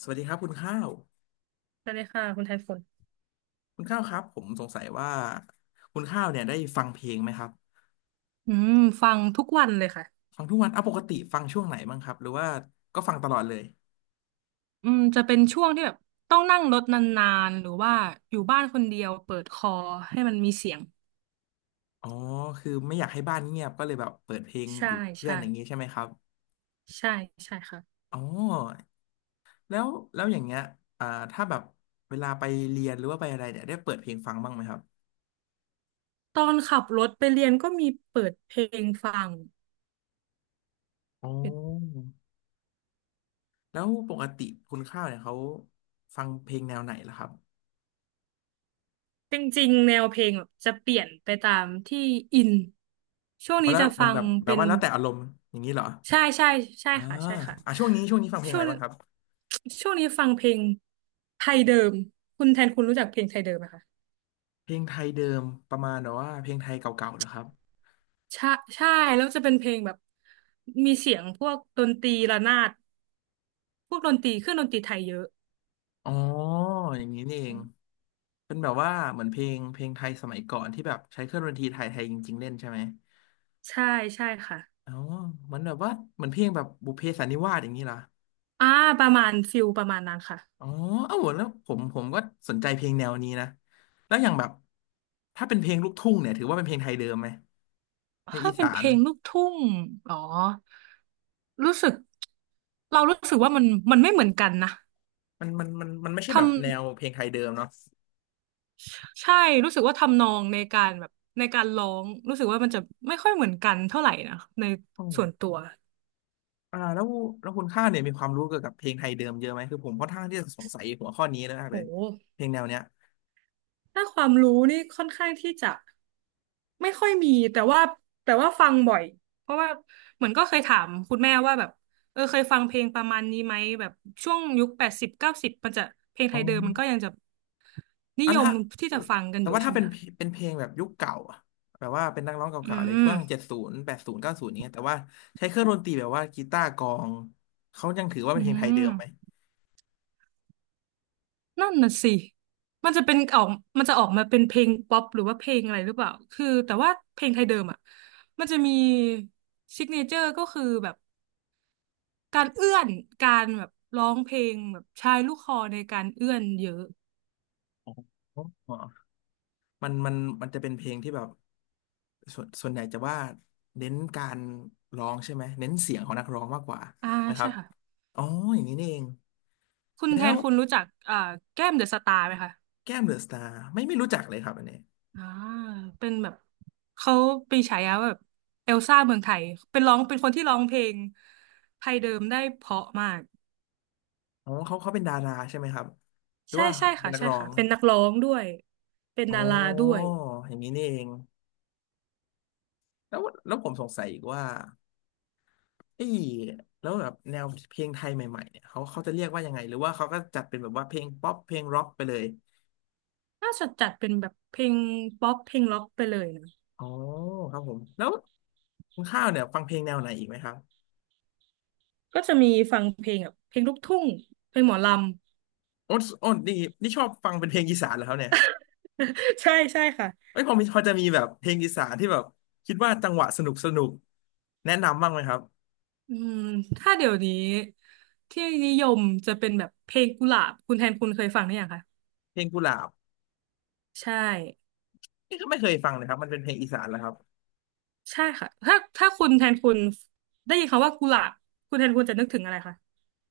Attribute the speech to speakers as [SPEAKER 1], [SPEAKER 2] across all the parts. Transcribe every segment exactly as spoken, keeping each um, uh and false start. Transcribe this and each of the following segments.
[SPEAKER 1] สวัสดีครับคุณข้าว
[SPEAKER 2] สวัสดีค่ะคุณไทฝุ่น
[SPEAKER 1] คุณข้าวครับผมสงสัยว่าคุณข้าวเนี่ยได้ฟังเพลงไหมครับ
[SPEAKER 2] อืมฟังทุกวันเลยค่ะ
[SPEAKER 1] ฟังทุกวันอ่ะปกติฟังช่วงไหนบ้างครับหรือว่าก็ฟังตลอดเลย
[SPEAKER 2] อืมจะเป็นช่วงที่แบบต้องนั่งรถนานๆหรือว่าอยู่บ้านคนเดียวเปิดคอให้มันมีเสียง
[SPEAKER 1] อ๋อคือไม่อยากให้บ้านเงียบก็เลยแบบเปิดเพลง
[SPEAKER 2] ใช่
[SPEAKER 1] อยู่เพื่อน
[SPEAKER 2] ใช่
[SPEAKER 1] อย่างนี้ใช่ไหมครับ
[SPEAKER 2] ใช่ใช่ค่ะ
[SPEAKER 1] อ๋อแล้วแล้วอย่างเงี้ยอ่าถ้าแบบเวลาไปเรียนหรือว่าไปอะไรเนี่ยได้เปิดเพลงฟังบ้างไหมครับ
[SPEAKER 2] ตอนขับรถไปเรียนก็มีเปิดเพลงฟัง
[SPEAKER 1] อ๋อแล้วปกติคุณข้าวเนี่ยเขาฟังเพลงแนวไหนล่ะครับ
[SPEAKER 2] จริงๆแนวเพลงแบบจะเปลี่ยนไปตามที่อินช่วง
[SPEAKER 1] อ๋อ
[SPEAKER 2] นี้
[SPEAKER 1] แล้ว
[SPEAKER 2] จะ
[SPEAKER 1] มั
[SPEAKER 2] ฟั
[SPEAKER 1] นแบ
[SPEAKER 2] ง
[SPEAKER 1] บแบบ
[SPEAKER 2] เป็น
[SPEAKER 1] ว่าแล้วแต่อารมณ์อย่างนี้เหรอ
[SPEAKER 2] ใช่ใช่ใช่
[SPEAKER 1] อ่า
[SPEAKER 2] ค่ะใช่ค่ะ
[SPEAKER 1] อ่ะช่วงนี้ช่วงนี้ฟังเพลง
[SPEAKER 2] ช่
[SPEAKER 1] อะ
[SPEAKER 2] ว
[SPEAKER 1] ไร
[SPEAKER 2] ง
[SPEAKER 1] บ้างครับ
[SPEAKER 2] ช่วงนี้ฟังเพลงไทยเดิมคุณแทนคุณรู้จักเพลงไทยเดิมไหมคะ
[SPEAKER 1] เพลงไทยเดิมประมาณแบบว่าเพลงไทยเก่าๆเหรอครับ
[SPEAKER 2] ใช่ใช่แล้วจะเป็นเพลงแบบมีเสียงพวกดนตรีระนาดพวกดนตรีเครื่องดนตรีไทยเยอะ
[SPEAKER 1] อ๋ออย่างนี้นี่เองเป็นแบบว่าเหมือนเพลงเพลงไทยสมัยก่อนที่แบบใช้เครื่องดนตรีไทยไทยจริงๆเล่นใช่ไหม
[SPEAKER 2] ใช่ใช่ค่ะ
[SPEAKER 1] อ๋อมันแบบว่าเหมือนเพลงแบบบุพเพสันนิวาสอย่างนี้เหรอ
[SPEAKER 2] อ่าประมาณฟิลประมาณนั้นค่ะ
[SPEAKER 1] อ๋อเอ้าแล้วผมผมก็สนใจเพลงแนวนี้นะแล้วอย่างแบบถ้าเป็นเพลงลูกทุ่งเนี่ยถือว่าเป็นเพลงไทยเดิมไหมเพลง
[SPEAKER 2] ถ้า
[SPEAKER 1] อี
[SPEAKER 2] เป็น
[SPEAKER 1] สา
[SPEAKER 2] เพ
[SPEAKER 1] น
[SPEAKER 2] ลงลูกทุ่งอ๋อรู้สึกเรารู้สึกว่ามันมันไม่เหมือนกันนะ
[SPEAKER 1] มันมันมันมันไม่ใช่แบ
[SPEAKER 2] ทำ
[SPEAKER 1] บแนวเพลงไทยเดิมเนาะ
[SPEAKER 2] ใช่รู้สึกว่าทำนองในการแบบในการร้องรู้สึกว่ามันจะไม่ค่อยเหมือนกันเท่าไหร่นะในส่วนตัว
[SPEAKER 1] อ่าแล้วแล้วคุณข้าวเนี่ยมีความรู้เกี่ยวกับเพลงไทยเดิมเยอะไหมคือผมค่อนข้างที่จะสงสัยหัวข้อนี้มากเลย
[SPEAKER 2] โห
[SPEAKER 1] เพลงแนวเนี้ย
[SPEAKER 2] ถ้าความรู้นี่ค่อนข้างที่จะไม่ค่อยมีแต่ว่าแต่ว่าฟังบ่อยเพราะว่าเหมือนก็เคยถามคุณแม่ว่าแบบเออเคยฟังเพลงประมาณนี้ไหมแบบช่วงยุคแปดสิบเก้าสิบมันจะเพลงไท
[SPEAKER 1] อ๋อ
[SPEAKER 2] ยเดิมมันก็ยังจะนิ
[SPEAKER 1] อ่ะ
[SPEAKER 2] ยม
[SPEAKER 1] ถ้า
[SPEAKER 2] ที่จะฟังกัน
[SPEAKER 1] แต่
[SPEAKER 2] อยู่
[SPEAKER 1] ว่า
[SPEAKER 2] ใช่
[SPEAKER 1] ถ้า
[SPEAKER 2] ไหม
[SPEAKER 1] เป็น
[SPEAKER 2] คะ
[SPEAKER 1] เป็นเพลงแบบยุคเก่าอะแบบว่าเป็นนักร้อง
[SPEAKER 2] อื
[SPEAKER 1] เก่าๆเลยช่วง
[SPEAKER 2] ม
[SPEAKER 1] เจ็ดศูนย์แปดศูนย์เก้าศูนย์เนี้ยแต่ว่าใช้เครื่องดนตรีแบบว่ากีตาร์กลองเขายังถือว่า
[SPEAKER 2] อื
[SPEAKER 1] เป็นเพลงไทยเดิ
[SPEAKER 2] ม
[SPEAKER 1] มไหม
[SPEAKER 2] นั่นน่ะสิมันจะเป็นออกมันจะออกมาเป็นเพลงป๊อปหรือว่าเพลงอะไรหรือเปล่าคือแต่ว่าเพลงไทยเดิมอ่ะมันจะมีซิกเนเจอร์ก็คือแบบ การเอื้อนการแบบร้องเพลงแบบใช้ลูกคอในการเอื้อนเยอะ
[SPEAKER 1] อ๋ออ๋อมันมันมันจะเป็นเพลงที่แบบส่วนส่วนใหญ่จะว่าเน้นการร้องใช่ไหมเน้นเสียงของนักร้องมากกว่า
[SPEAKER 2] อ่า
[SPEAKER 1] ถูกไหมค
[SPEAKER 2] ใช่
[SPEAKER 1] รับ
[SPEAKER 2] ค่ะ
[SPEAKER 1] อ๋ออย่างนี้นี่เอง
[SPEAKER 2] คุณ
[SPEAKER 1] แล้
[SPEAKER 2] แท
[SPEAKER 1] ว
[SPEAKER 2] นคุณรู้จักอ่าแก้มเดอะสตาร์ไหมคะ
[SPEAKER 1] แก้มเดอะสตาร์ไม่ไม่รู้จักเลยครับอันนี้
[SPEAKER 2] อ่าเป็นแบบเขาปีฉายาว่าแบบเอลซ่าเมืองไทยเป็นร้องเป็นคนที่ร้องเพลงไทยเดิมได้เพราะมาก
[SPEAKER 1] อ๋อเขาเขาเป็นดาราใช่ไหมครับหรือ
[SPEAKER 2] ใช่
[SPEAKER 1] ว่า
[SPEAKER 2] ใช่
[SPEAKER 1] เป็น
[SPEAKER 2] ค่ะ
[SPEAKER 1] นัก
[SPEAKER 2] ใช่
[SPEAKER 1] ร้อ
[SPEAKER 2] ค่ะ
[SPEAKER 1] ง
[SPEAKER 2] เป็นนักร้องด้วยเป็น
[SPEAKER 1] อ๋อ
[SPEAKER 2] ดาราด้วย
[SPEAKER 1] อย่างนี้นี่เองแล้วแล้วผมสงสัยอีกว่าไอ้ยแล้วแบบแนวเพลงไทยใหม่ๆเนี่ยเขาเขาจะเรียกว่ายังไงหรือว่าเขาก็จัดเป็นแบบว่าเพลงป๊อปเพลงร็อกไปเลย
[SPEAKER 2] น่าจะจัดเป็นแบบเพลงป๊อปเพลงล็อกไปเลยนะ
[SPEAKER 1] อ๋อครับผมแล้วคุณข้าวเนี่ยฟังเพลงแนวไหนอีกไหมครับ
[SPEAKER 2] ก็จะมีฟังเพลงแบบเพลงลูกทุ่งเพลงหมอลำ
[SPEAKER 1] โอ้โอ้นี่นี่ชอบฟังเป็นเพลงอีสานเหรอครับเนี่ย
[SPEAKER 2] ใช่ใช่ค่ะ
[SPEAKER 1] เอ้ยพอมีพอจะมีแบบเพลงอีสานที่แบบคิดว่าจังหวะสนุกสนุกแนะนำบ้างไหมครับ
[SPEAKER 2] อืมถ้าเดี๋ยวนี้ที่นิยมจะเป็นแบบเพลงกุหลาบคุณแทนคุณเคยฟังหรือยังคะ
[SPEAKER 1] เพลงกุหลาบ
[SPEAKER 2] ใช่
[SPEAKER 1] นี่ก็ไม่เคยฟังเลยครับมันเป็นเพลงอีสานแล้วครับ
[SPEAKER 2] ใช่ค่ะถ้าถ้าคุณแทนคุณได้ยินคำว่ากุหลาบคุณแทนคุณจะนึกถึงอะไรคะ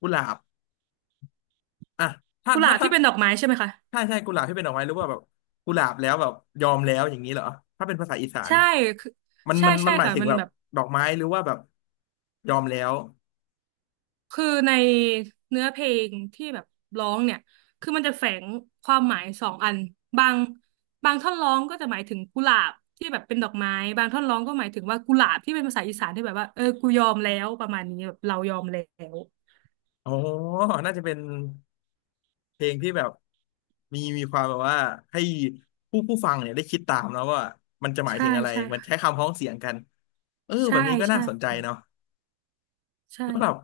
[SPEAKER 1] กุหลาบอ่ะถ้า
[SPEAKER 2] กุห
[SPEAKER 1] ถ้า
[SPEAKER 2] ลาบ
[SPEAKER 1] ถ้า
[SPEAKER 2] ที่เป็นดอกไม้ใช่ไหมคะ
[SPEAKER 1] ถ้าใช่กุหลาบที่เป็นดอกไม้หรือว่าแบบกุหลาบแล้วแบบยอมแล้วอย่างนี้เหรอถ้าเป็นภาษาอีสาน
[SPEAKER 2] ใช่คือ
[SPEAKER 1] มัน
[SPEAKER 2] ใช่
[SPEAKER 1] มันมั
[SPEAKER 2] ใช่
[SPEAKER 1] นหมาย
[SPEAKER 2] ค่ะ
[SPEAKER 1] ถึง
[SPEAKER 2] มัน
[SPEAKER 1] แบบ
[SPEAKER 2] แบบ
[SPEAKER 1] ดอกไม้หรือว่าแบบยอมแล้ว
[SPEAKER 2] คือในเนื้อเพลงที่แบบร้องเนี่ยคือมันจะแฝงความหมายสองอันบางบางท่อนร้องก็จะหมายถึงกุหลาบที่แบบเป็นดอกไม้บางท่อนร้องก็หมายถึงว่ากุหลาบที่เป็นภาษาอีสานที่แบบว่าเออกูยอมแล้วประมาณนี้แบบเรายอมแล้ว
[SPEAKER 1] อ๋อน่าจะเป็นเพลงที่แบบมีมีความแบบว่าให้ผู้ผู้ฟังเนี่ยได้คิดตามแล้วว่ามันจะหมาย
[SPEAKER 2] ใช่
[SPEAKER 1] ถึงอะไร
[SPEAKER 2] ใช่
[SPEAKER 1] มันใช้
[SPEAKER 2] ค่ะ
[SPEAKER 1] คำพ้องเสียงกันเออแบ
[SPEAKER 2] ใช่
[SPEAKER 1] บนี้ก็น่า
[SPEAKER 2] ใช่
[SPEAKER 1] สนใจเนาะ
[SPEAKER 2] ใช่
[SPEAKER 1] แล้วแบบ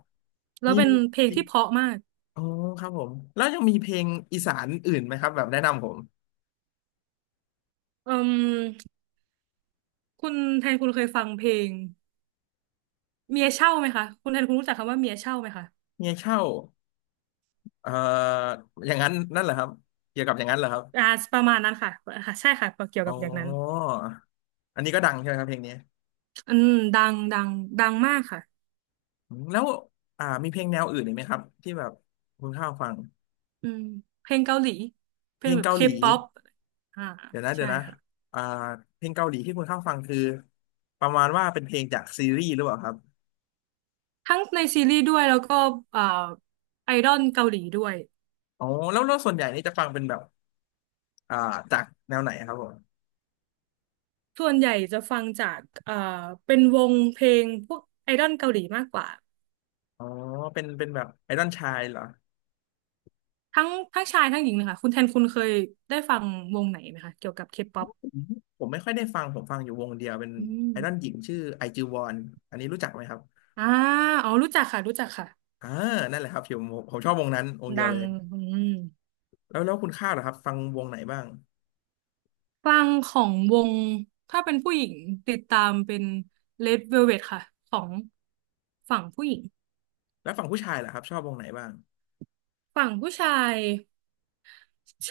[SPEAKER 2] แล้ว
[SPEAKER 1] มี
[SPEAKER 2] เป็นเพลงที่เพราะมาก
[SPEAKER 1] อ๋อครับผมแล้วยังมีเพลงอีสานอื่นไหมครับแบบแนะนำผม
[SPEAKER 2] อืมคุณแทนคุณเคยฟังเพลงเมียเช่าไหมคะคุณแทนคุณรู้จักคำว่าเมียเช่าไหมคะ
[SPEAKER 1] เมียเช่าเอ่ออย่างนั้นนั่นเหรอครับเกี่ยวกับอย่างนั้นเหรอครับ
[SPEAKER 2] อ่าประมาณนั้นค่ะอ่าใช่ค่ะเกี่ยว
[SPEAKER 1] อ๋
[SPEAKER 2] กั
[SPEAKER 1] อ
[SPEAKER 2] บอย่างนั้น
[SPEAKER 1] อันนี้ก็ดังใช่ไหมครับเพลงนี้
[SPEAKER 2] อืมดังดังดังมากค่ะ
[SPEAKER 1] อืมแล้วอ่ามีเพลงแนวอื่นอีกไหมครับที่แบบคุณข้าวฟัง
[SPEAKER 2] อืมเพลงเกาหลีเพ
[SPEAKER 1] เพ
[SPEAKER 2] ล
[SPEAKER 1] ล
[SPEAKER 2] ง
[SPEAKER 1] ง
[SPEAKER 2] แบบ
[SPEAKER 1] เกา
[SPEAKER 2] เค
[SPEAKER 1] หลี
[SPEAKER 2] ป๊อปอ่า
[SPEAKER 1] เดี๋ยวนะเดี๋ย
[SPEAKER 2] ใช่
[SPEAKER 1] วนะ
[SPEAKER 2] ค่ะ
[SPEAKER 1] อ่าเพลงเกาหลีที่คุณข้าวฟังคือประมาณว่าเป็นเพลงจากซีรีส์หรือเปล่าครับ
[SPEAKER 2] ทั้งในซีรีส์ด้วยแล้วก็เอ่อไอดอลเกาหลีด้วย
[SPEAKER 1] อ๋อแล้วแล้วส่วนใหญ่นี่จะฟังเป็นแบบอ่าจากแนวไหนครับผม
[SPEAKER 2] ส่วนใหญ่จะฟังจากเอ่อเป็นวงเพลงพวกไอดอลเกาหลีมากกว่า
[SPEAKER 1] อ๋อเป็นเป็นแบบไอดอลชายเหรอ
[SPEAKER 2] ทั้งทั้งชายทั้งหญิงเลยค่ะคุณแทนคุณเคยได้ฟังวงไหนไหมคะเกี่ยวกับเคป๊อป
[SPEAKER 1] อืมผมไม่ค่อยได้ฟัง ผมฟังอยู่วงเดียวเป็น
[SPEAKER 2] อืม
[SPEAKER 1] ไอดอลหญิงชื่อไอจิวอนอันนี้รู้จักไหมครับ
[SPEAKER 2] อ่าอ๋อรู้จักค่ะรู้จักค่ะ
[SPEAKER 1] อ่านั่นแหละครับผมผมชอบวงนั้นวงเดียว
[SPEAKER 2] ดั
[SPEAKER 1] เล
[SPEAKER 2] ง
[SPEAKER 1] ย
[SPEAKER 2] อืม
[SPEAKER 1] แล้วแล้วคุณข้าวเหรอครับฟังวงไหนบ้าง
[SPEAKER 2] ฟังของวงถ้าเป็นผู้หญิงติดตามเป็น Red Velvet ค่ะของฝั่งผู้หญิง
[SPEAKER 1] แล้วฝั่งผู้ชายเหรอครับชอบวงไหนบ้าง
[SPEAKER 2] ฝั่งผู้ชาย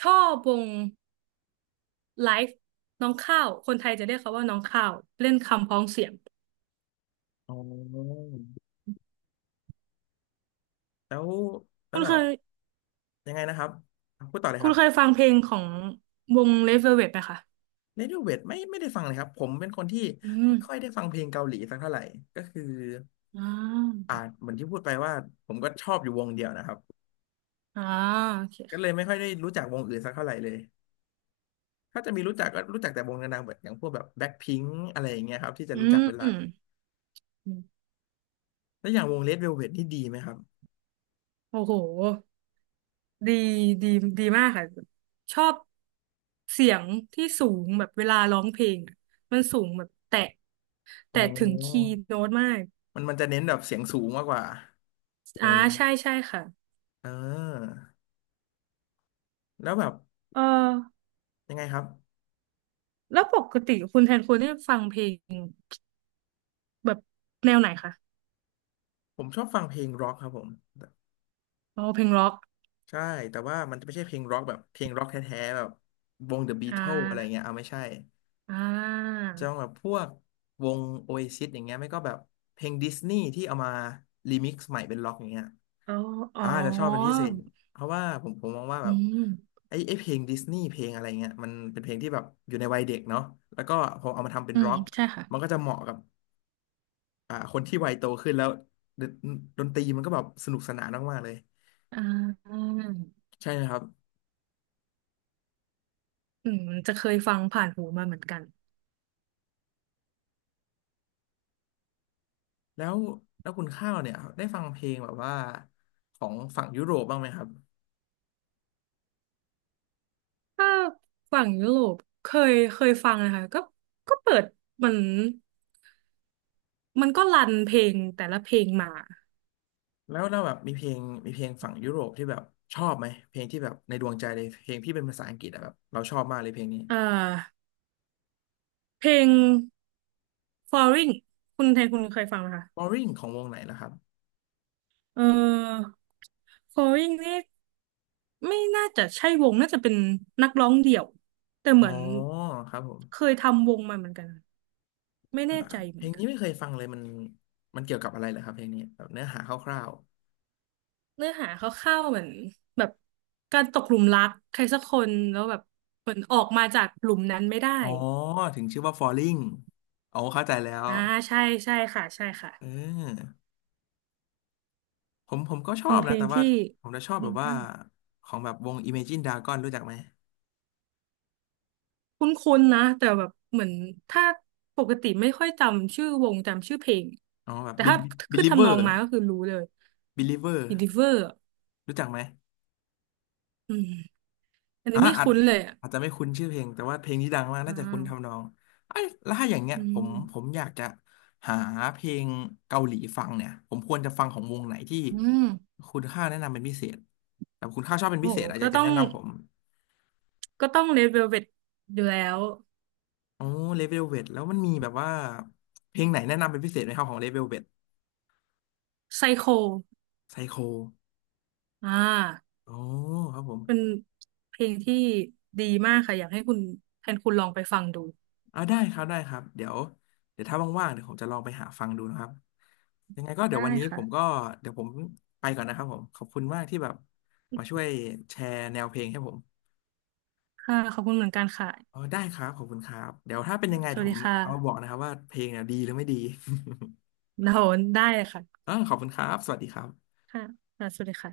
[SPEAKER 2] ชอบวงไลฟ์น้องข้าวคนไทยจะเรียกเขาว่าน้องข้าวเล่นคำพ้องเสียง
[SPEAKER 1] อ๋อแล้วแล้
[SPEAKER 2] คุ
[SPEAKER 1] ว
[SPEAKER 2] ณ
[SPEAKER 1] แบ
[SPEAKER 2] เค
[SPEAKER 1] บ
[SPEAKER 2] ย
[SPEAKER 1] ยังไงนะครับอ่ะพูดต่อเลย
[SPEAKER 2] คุ
[SPEAKER 1] ค
[SPEAKER 2] ณ
[SPEAKER 1] รั
[SPEAKER 2] เคย
[SPEAKER 1] บ
[SPEAKER 2] ฟังเพลงของวง Red Velvet ไหมคะ
[SPEAKER 1] เรดิโอเวทไม่ไม่ได้ฟังเลยครับผมเป็นคนที่
[SPEAKER 2] อื
[SPEAKER 1] ไม่ค่อย
[SPEAKER 2] ม
[SPEAKER 1] ได้ฟังเพลงเกาหลีสักเท่าไหร่ก็คือ
[SPEAKER 2] อ่า
[SPEAKER 1] อ่าเหมือนที่พูดไปว่าผมก็ชอบอยู่วงเดียวนะครับ
[SPEAKER 2] อ่าโอเค
[SPEAKER 1] ก็เลยไม่
[SPEAKER 2] ค่ะ
[SPEAKER 1] ค่อยได้รู้จักวงอื่นสักเท่าไหร่เลย ถ้าจะมีรู้จักก็รู้จักแต่วงดังๆแบบอย่างพวกแบบแบ็คพิงค์อะไรอย่างเงี้ยครับที่จะ
[SPEAKER 2] อื
[SPEAKER 1] รู้จักเป็นหลัก
[SPEAKER 2] ม
[SPEAKER 1] แล้วอย่างวงเลดเวลเวทนี่ดีไหมครับ
[SPEAKER 2] โอ้โห ดีดีดีมากค่ะชอบเสียงที่สูงแบบเวลาร้องเพลงอะมันสูงแบบแตะ
[SPEAKER 1] อ๋
[SPEAKER 2] แต่ถึงคี
[SPEAKER 1] อ
[SPEAKER 2] ย์โน้ตมาก
[SPEAKER 1] มันมันจะเน้นแบบเสียงสูงมากกว่าว
[SPEAKER 2] อ่า
[SPEAKER 1] งนี้
[SPEAKER 2] ใช่ใช่ค่ะ
[SPEAKER 1] เออแล้วแบบ
[SPEAKER 2] เออ
[SPEAKER 1] ยังไงครับ
[SPEAKER 2] แล้วปกติคุณแทนคุณได้ฟังเพลงแบบแนวไหนคะ
[SPEAKER 1] ผมชอบฟังเพลงร็อกครับผม
[SPEAKER 2] อ๋อเพลงร็อก
[SPEAKER 1] ใช่แต่ว่ามันจะไม่ใช่เพลงร็อกแบบเพลงร็อกแท้ๆแบบวง The
[SPEAKER 2] อ่
[SPEAKER 1] Beatles อะไรเงี้ย
[SPEAKER 2] า
[SPEAKER 1] เอาไม่ใช่
[SPEAKER 2] อ่า
[SPEAKER 1] จะต้องแบบพวกวง Oasis อย่างเงี้ยไม่ก็แบบเพลงดิสนีย์ที่เอามารีมิกซ์ใหม่เป็นร็อกอย่างเงี้ย
[SPEAKER 2] อ๋ออ๋อ
[SPEAKER 1] อ่าจะชอบเป็นพิเศษเพราะว่าผมผมมองว่า
[SPEAKER 2] อื
[SPEAKER 1] แบบ
[SPEAKER 2] ม
[SPEAKER 1] ไอ้ไอ้เพลงดิสนีย์เพลงอะไรเงี้ยมันเป็นเพลงที่แบบอยู่ในวัยเด็กเนาะแล้วก็พอเอามาทำเป็น
[SPEAKER 2] อืม
[SPEAKER 1] ร็อก
[SPEAKER 2] ใช่ค่ะ
[SPEAKER 1] มันก็จะเหมาะกับอ่าคนที่วัยโตขึ้นแล้วดนดนตรีมันก็แบบสนุกสนานมากๆเลย
[SPEAKER 2] อ่า
[SPEAKER 1] ใช่ไหครับ
[SPEAKER 2] อืมจะเคยฟังผ่านหูมาเหมือนกัน
[SPEAKER 1] แล้วแล้วคุณข้าวเนี่ยได้ฟังเพลงแบบว่าของฝั่งยุโรปบ้างไหมครับ
[SPEAKER 2] ถ้าฝั่งยุโรปเคยเคยฟังนะคะก็ก็เปิดมันมันก็รันเพลงแต่ละเพลงมา
[SPEAKER 1] แล้วแล้วแบบมีเพลงมีเพลงฝั่งยุโรปที่แบบชอบไหมเพลงที่แบบในดวงใจเลยเพลงที่เป็นภาษาอังกฤษอะแบบเราชอบมากเลยเพลงนี้
[SPEAKER 2] อ่าเพลง Falling คุณแทนคุณเคยฟังไหมคะ
[SPEAKER 1] Boring ของวงไหนล่ะครับ
[SPEAKER 2] เออ Falling นี่ไม่น่าจะใช่วงน่าจะเป็นนักร้องเดี่ยวแต่เห
[SPEAKER 1] อ๋อ
[SPEAKER 2] มือน
[SPEAKER 1] ครับผม
[SPEAKER 2] เคยทำวงมาเหมือนกันไม่
[SPEAKER 1] อ่า
[SPEAKER 2] แน่ใจเห
[SPEAKER 1] เพ
[SPEAKER 2] มื
[SPEAKER 1] ล
[SPEAKER 2] อน
[SPEAKER 1] ง
[SPEAKER 2] กั
[SPEAKER 1] นี้
[SPEAKER 2] น
[SPEAKER 1] ไม่เคยฟังเลยมันมันเกี่ยวกับอะไรเหรอครับเพลงนี้แบบเนื้อหาคร่าว
[SPEAKER 2] เนื้อหาคร่าวๆเหมือนแบบการตกหลุมรักใครสักคนแล้วแบบเหมือนออกมาจากหลุมนั้นไม่ได้
[SPEAKER 1] ๆอ๋อถึงชื่อว่า Falling อ๋อเข้าใจแล้ว
[SPEAKER 2] อ่าใช่ใช่ค่ะใช่ค่ะ
[SPEAKER 1] เออผมผมก็ชอ
[SPEAKER 2] เป็น
[SPEAKER 1] บ
[SPEAKER 2] เพ
[SPEAKER 1] นะ
[SPEAKER 2] ลง
[SPEAKER 1] แต่ว่า
[SPEAKER 2] ที่
[SPEAKER 1] ผมจะชอบแบ
[SPEAKER 2] ดี
[SPEAKER 1] บว่า
[SPEAKER 2] มาก
[SPEAKER 1] ของแบบวง Imagine Dragon รู้จักไหม
[SPEAKER 2] คุ้นๆนะแต่แบบเหมือนถ้าปกติไม่ค่อยจำชื่อวงจำชื่อเพลง
[SPEAKER 1] อ๋อแบบ
[SPEAKER 2] แต่ถ้า
[SPEAKER 1] Bel-
[SPEAKER 2] ขึ้นทำน
[SPEAKER 1] Believer
[SPEAKER 2] องมาก็คือรู้เลย I n
[SPEAKER 1] Believer
[SPEAKER 2] ดิเวอร์
[SPEAKER 1] รู้จักไหม
[SPEAKER 2] อืมอันนี้
[SPEAKER 1] อ่า
[SPEAKER 2] ไม่
[SPEAKER 1] อาจ
[SPEAKER 2] คุ้นเลยอ่ะ
[SPEAKER 1] อาจจะไม่คุ้นชื่อเพลงแต่ว่าเพลงที่ดังมาก
[SPEAKER 2] อ่
[SPEAKER 1] น่าจะคุ้นทำนอ
[SPEAKER 2] า
[SPEAKER 1] งไอ้ยแล้วถ้าอย่างเงี้ย
[SPEAKER 2] อื
[SPEAKER 1] ผมผ
[SPEAKER 2] ม
[SPEAKER 1] มอยากจะหาเพลงเกาหลีฟังเนี่ยผมควรจะฟังของวงไหนที่
[SPEAKER 2] อืม
[SPEAKER 1] คุณค่าแนะนำเป็นพิเศษแบบคุณค่าชอบเป็น
[SPEAKER 2] โห
[SPEAKER 1] พิเศษอะอ
[SPEAKER 2] ก็
[SPEAKER 1] ยากจะ
[SPEAKER 2] ต้อ
[SPEAKER 1] แนะ
[SPEAKER 2] ง
[SPEAKER 1] นำผม
[SPEAKER 2] ก็ต้อง Red Velvet อยู่แล้ว
[SPEAKER 1] โอ้เลเวลเวทแล้วมันมีแบบว่าเพลงไหนแนะนำเป็นพิเศษไหมครับของเลเวลเวท
[SPEAKER 2] ไซโค
[SPEAKER 1] ไซโค
[SPEAKER 2] อ่า
[SPEAKER 1] โอ้ครับผม
[SPEAKER 2] เป็นเพลงที่ดีมากค่ะอยากให้คุณแทนคุณลองไปฟังดู
[SPEAKER 1] อ่าได้ครับได้ครับเดี๋ยวเดี๋ยวถ้าว่างๆเดี๋ยวผมจะลองไปหาฟังดูนะครับยังไงก็เดี๋ย
[SPEAKER 2] ได้
[SPEAKER 1] ววันนี้ผมก็
[SPEAKER 2] ค่ะ
[SPEAKER 1] เดี๋ยวผมไปก่อนนะครับผมขอบคุณมากที่แบบมาช่วยแชร์แนวเพลงให้ผม
[SPEAKER 2] ค่ะขอบคุณเหมือนกันค่ะ
[SPEAKER 1] อ๋อได้ครับขอบคุณครับเดี๋ยวถ้าเป็นยังไง
[SPEAKER 2] ส
[SPEAKER 1] เดี๋
[SPEAKER 2] วั
[SPEAKER 1] ยว
[SPEAKER 2] ส
[SPEAKER 1] ผ
[SPEAKER 2] ดี
[SPEAKER 1] ม
[SPEAKER 2] ค่
[SPEAKER 1] เอามาบอก
[SPEAKER 2] ะ
[SPEAKER 1] นะครับว่าเพลงเนี่ยดีหรือไม่ดี
[SPEAKER 2] เราได้เลยค่ะ
[SPEAKER 1] อ่าขอบคุณครับสวัสดีครับ
[SPEAKER 2] ค่ะสวัสดีค่ะ